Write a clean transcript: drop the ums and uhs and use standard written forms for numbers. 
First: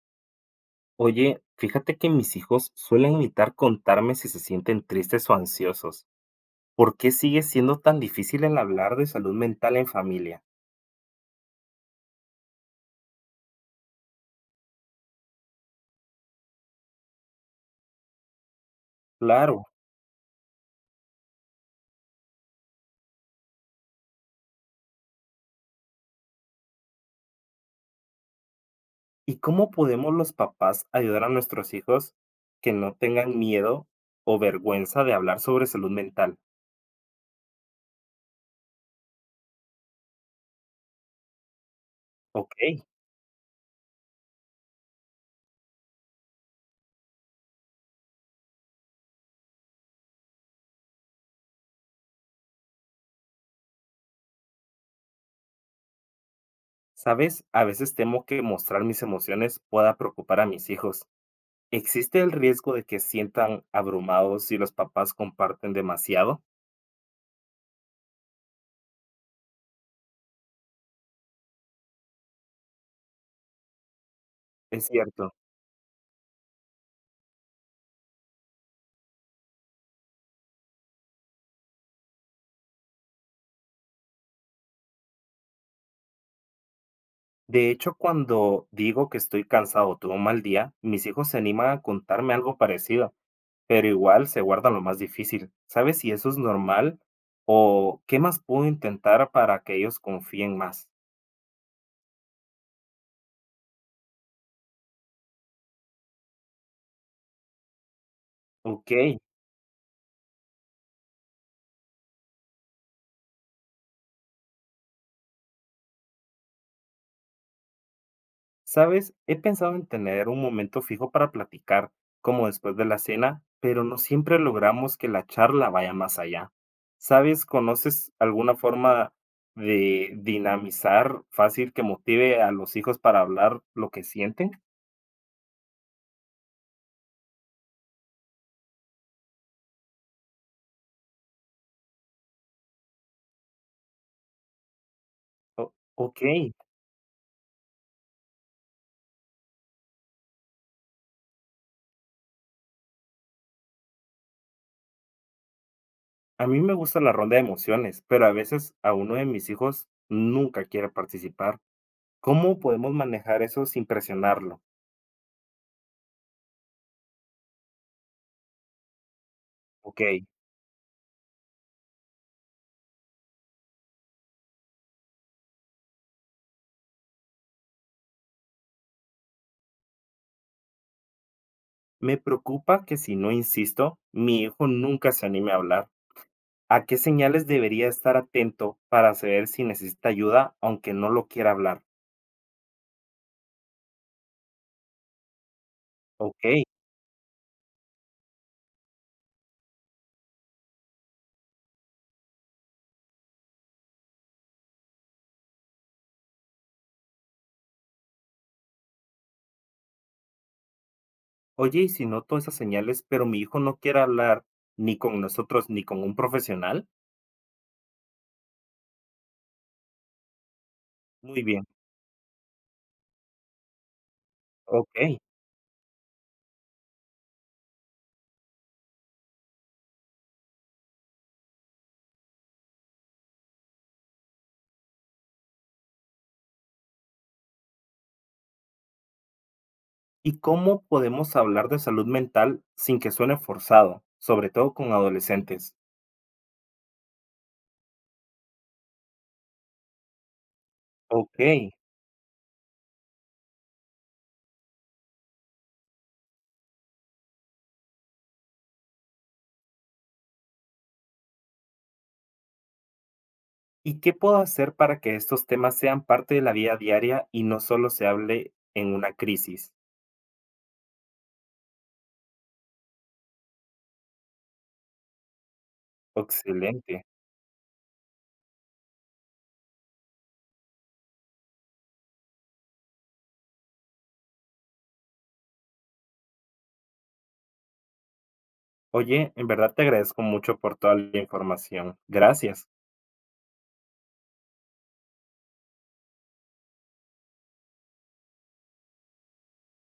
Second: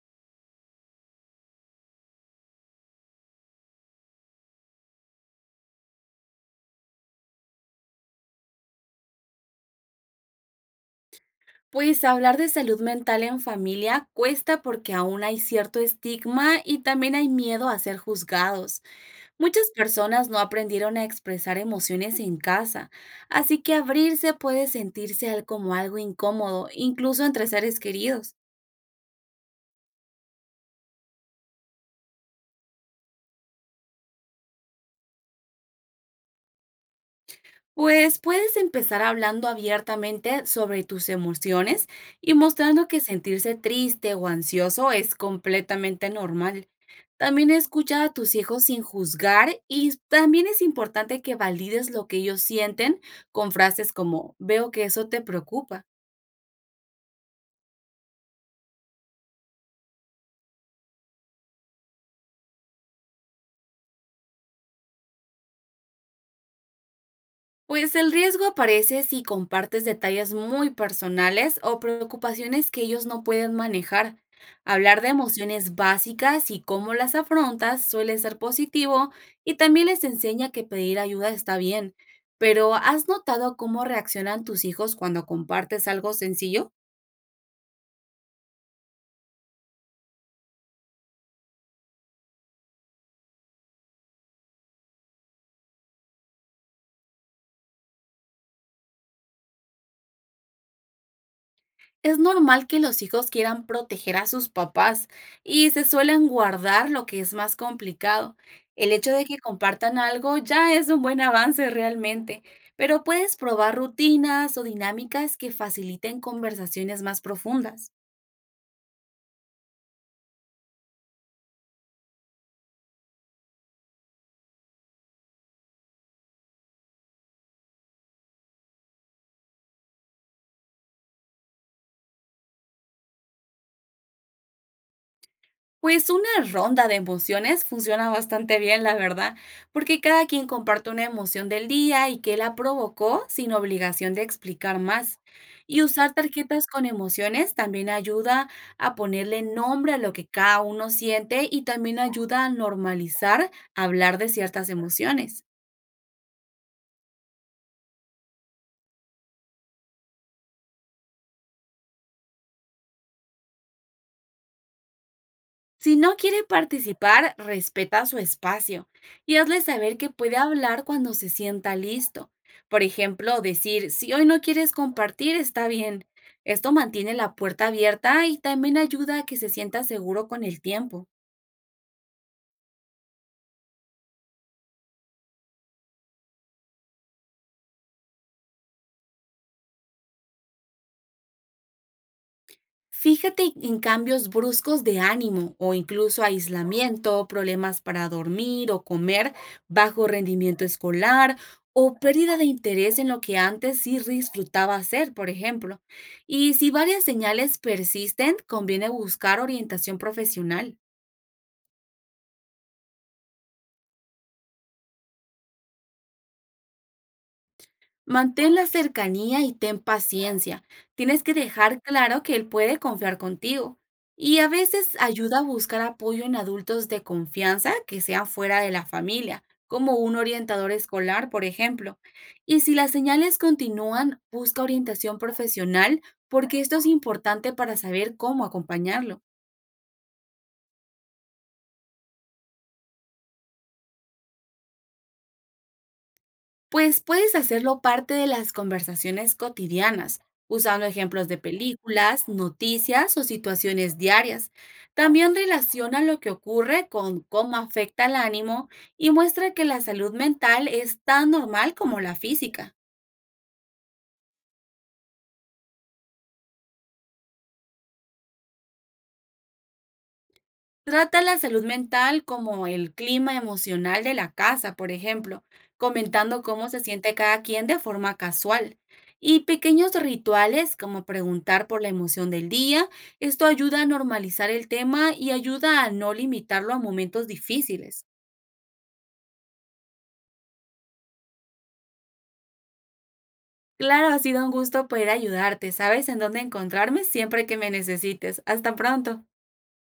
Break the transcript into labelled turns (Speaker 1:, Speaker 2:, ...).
Speaker 1: Oye, fíjate que mis hijos suelen evitar contarme si se sienten tristes o ansiosos. ¿Por qué sigue siendo tan difícil el hablar de salud mental en familia?
Speaker 2: Pues hablar de salud mental en familia cuesta porque aún hay cierto estigma y también hay miedo a ser juzgados.
Speaker 1: Claro.
Speaker 2: Muchas personas no aprendieron a expresar emociones en casa, así que abrirse puede sentirse como algo incómodo, incluso entre seres queridos.
Speaker 1: ¿Y cómo podemos los papás ayudar a nuestros hijos que no tengan miedo o vergüenza de hablar sobre salud mental?
Speaker 2: Pues puedes empezar hablando abiertamente sobre tus emociones y
Speaker 1: Ok,
Speaker 2: mostrando que sentirse triste o ansioso es completamente normal. También escucha a tus hijos sin juzgar, y también es importante que valides lo que ellos sienten con frases como: veo que eso te preocupa.
Speaker 1: sabes, a veces temo que mostrar mis emociones pueda preocupar a mis hijos. ¿Existe el riesgo de que sientan abrumados si los papás comparten demasiado?
Speaker 2: Pues el riesgo aparece si compartes detalles muy personales o preocupaciones que ellos no pueden manejar.
Speaker 1: Es
Speaker 2: Hablar de
Speaker 1: cierto.
Speaker 2: emociones básicas y cómo las afrontas suele ser positivo, y también les enseña que pedir ayuda está bien. Pero, ¿has notado cómo reaccionan tus hijos cuando compartes algo sencillo?
Speaker 1: De hecho, cuando digo que estoy cansado o tuve un mal día, mis hijos se animan a contarme algo parecido, pero igual se guardan lo más difícil. ¿Sabes si eso es normal o qué más puedo intentar para que ellos confíen más?
Speaker 2: Es normal que los hijos quieran proteger a sus papás y se suelen guardar lo que es más complicado.
Speaker 1: Ok.
Speaker 2: El hecho de que compartan algo ya es un buen avance, realmente, pero puedes probar rutinas o dinámicas que faciliten conversaciones más profundas.
Speaker 1: Sabes, he pensado en tener un momento fijo para platicar, como después de la cena, pero no siempre logramos que la charla vaya más allá. ¿Sabes, conoces alguna forma de dinamizar fácil que motive a los hijos para hablar lo que sienten?
Speaker 2: Pues una ronda de emociones funciona bastante bien, la verdad, porque cada quien comparte una emoción del día y que la provocó, sin obligación de explicar más. Y usar
Speaker 1: Ok,
Speaker 2: tarjetas con emociones también ayuda a ponerle nombre a lo que cada uno siente, y también ayuda a normalizar hablar de ciertas emociones.
Speaker 1: a mí me gusta la ronda de emociones, pero a veces a uno de mis hijos nunca quiere participar. ¿Cómo podemos manejar eso sin presionarlo?
Speaker 2: Si no quiere participar, respeta su espacio y hazle saber
Speaker 1: Ok.
Speaker 2: que puede hablar cuando se sienta listo. Por ejemplo, decir: si hoy no quieres compartir, está bien. Esto mantiene la puerta abierta y también ayuda a que se sienta seguro con el tiempo.
Speaker 1: Me preocupa que si no insisto, mi hijo nunca se anime a hablar. ¿A qué señales debería estar atento para saber si necesita ayuda aunque no lo quiera hablar?
Speaker 2: Fíjate en cambios bruscos de ánimo o incluso
Speaker 1: Ok.
Speaker 2: aislamiento, problemas para dormir o comer, bajo rendimiento escolar o pérdida de interés en lo que antes sí disfrutaba hacer, por ejemplo. Y si varias señales persisten, conviene buscar orientación profesional.
Speaker 1: Oye, y si noto esas señales, pero mi hijo no quiere hablar ni con nosotros ni con un profesional.
Speaker 2: Mantén la cercanía y ten paciencia. Tienes que
Speaker 1: Muy bien.
Speaker 2: dejar claro que él puede confiar contigo. Y a
Speaker 1: Ok.
Speaker 2: veces ayuda a buscar apoyo en adultos de confianza que sean fuera de la familia, como un orientador escolar, por ejemplo. Y si las señales continúan, busca orientación profesional, porque esto es importante para saber cómo acompañarlo.
Speaker 1: ¿Y cómo podemos hablar de salud mental sin que suene forzado, sobre todo con adolescentes?
Speaker 2: Pues puedes hacerlo parte de las conversaciones cotidianas, usando ejemplos de
Speaker 1: Ok.
Speaker 2: películas, noticias o situaciones diarias. También relaciona lo que ocurre con cómo afecta al ánimo, y muestra que la salud mental es tan normal como la física.
Speaker 1: ¿Y qué puedo hacer para que estos temas sean parte de la vida diaria y no solo se hable en una crisis?
Speaker 2: Trata la salud mental como el clima emocional de la casa, por ejemplo, comentando cómo se
Speaker 1: Excelente.
Speaker 2: siente cada quien de forma casual. Y pequeños rituales como preguntar por la emoción del día, esto ayuda a normalizar el tema y ayuda a no limitarlo a momentos difíciles.
Speaker 1: Oye, en verdad te agradezco mucho por toda la información. Gracias.
Speaker 2: Claro, ha sido un gusto poder ayudarte. Sabes en dónde encontrarme siempre que me necesites. Hasta pronto.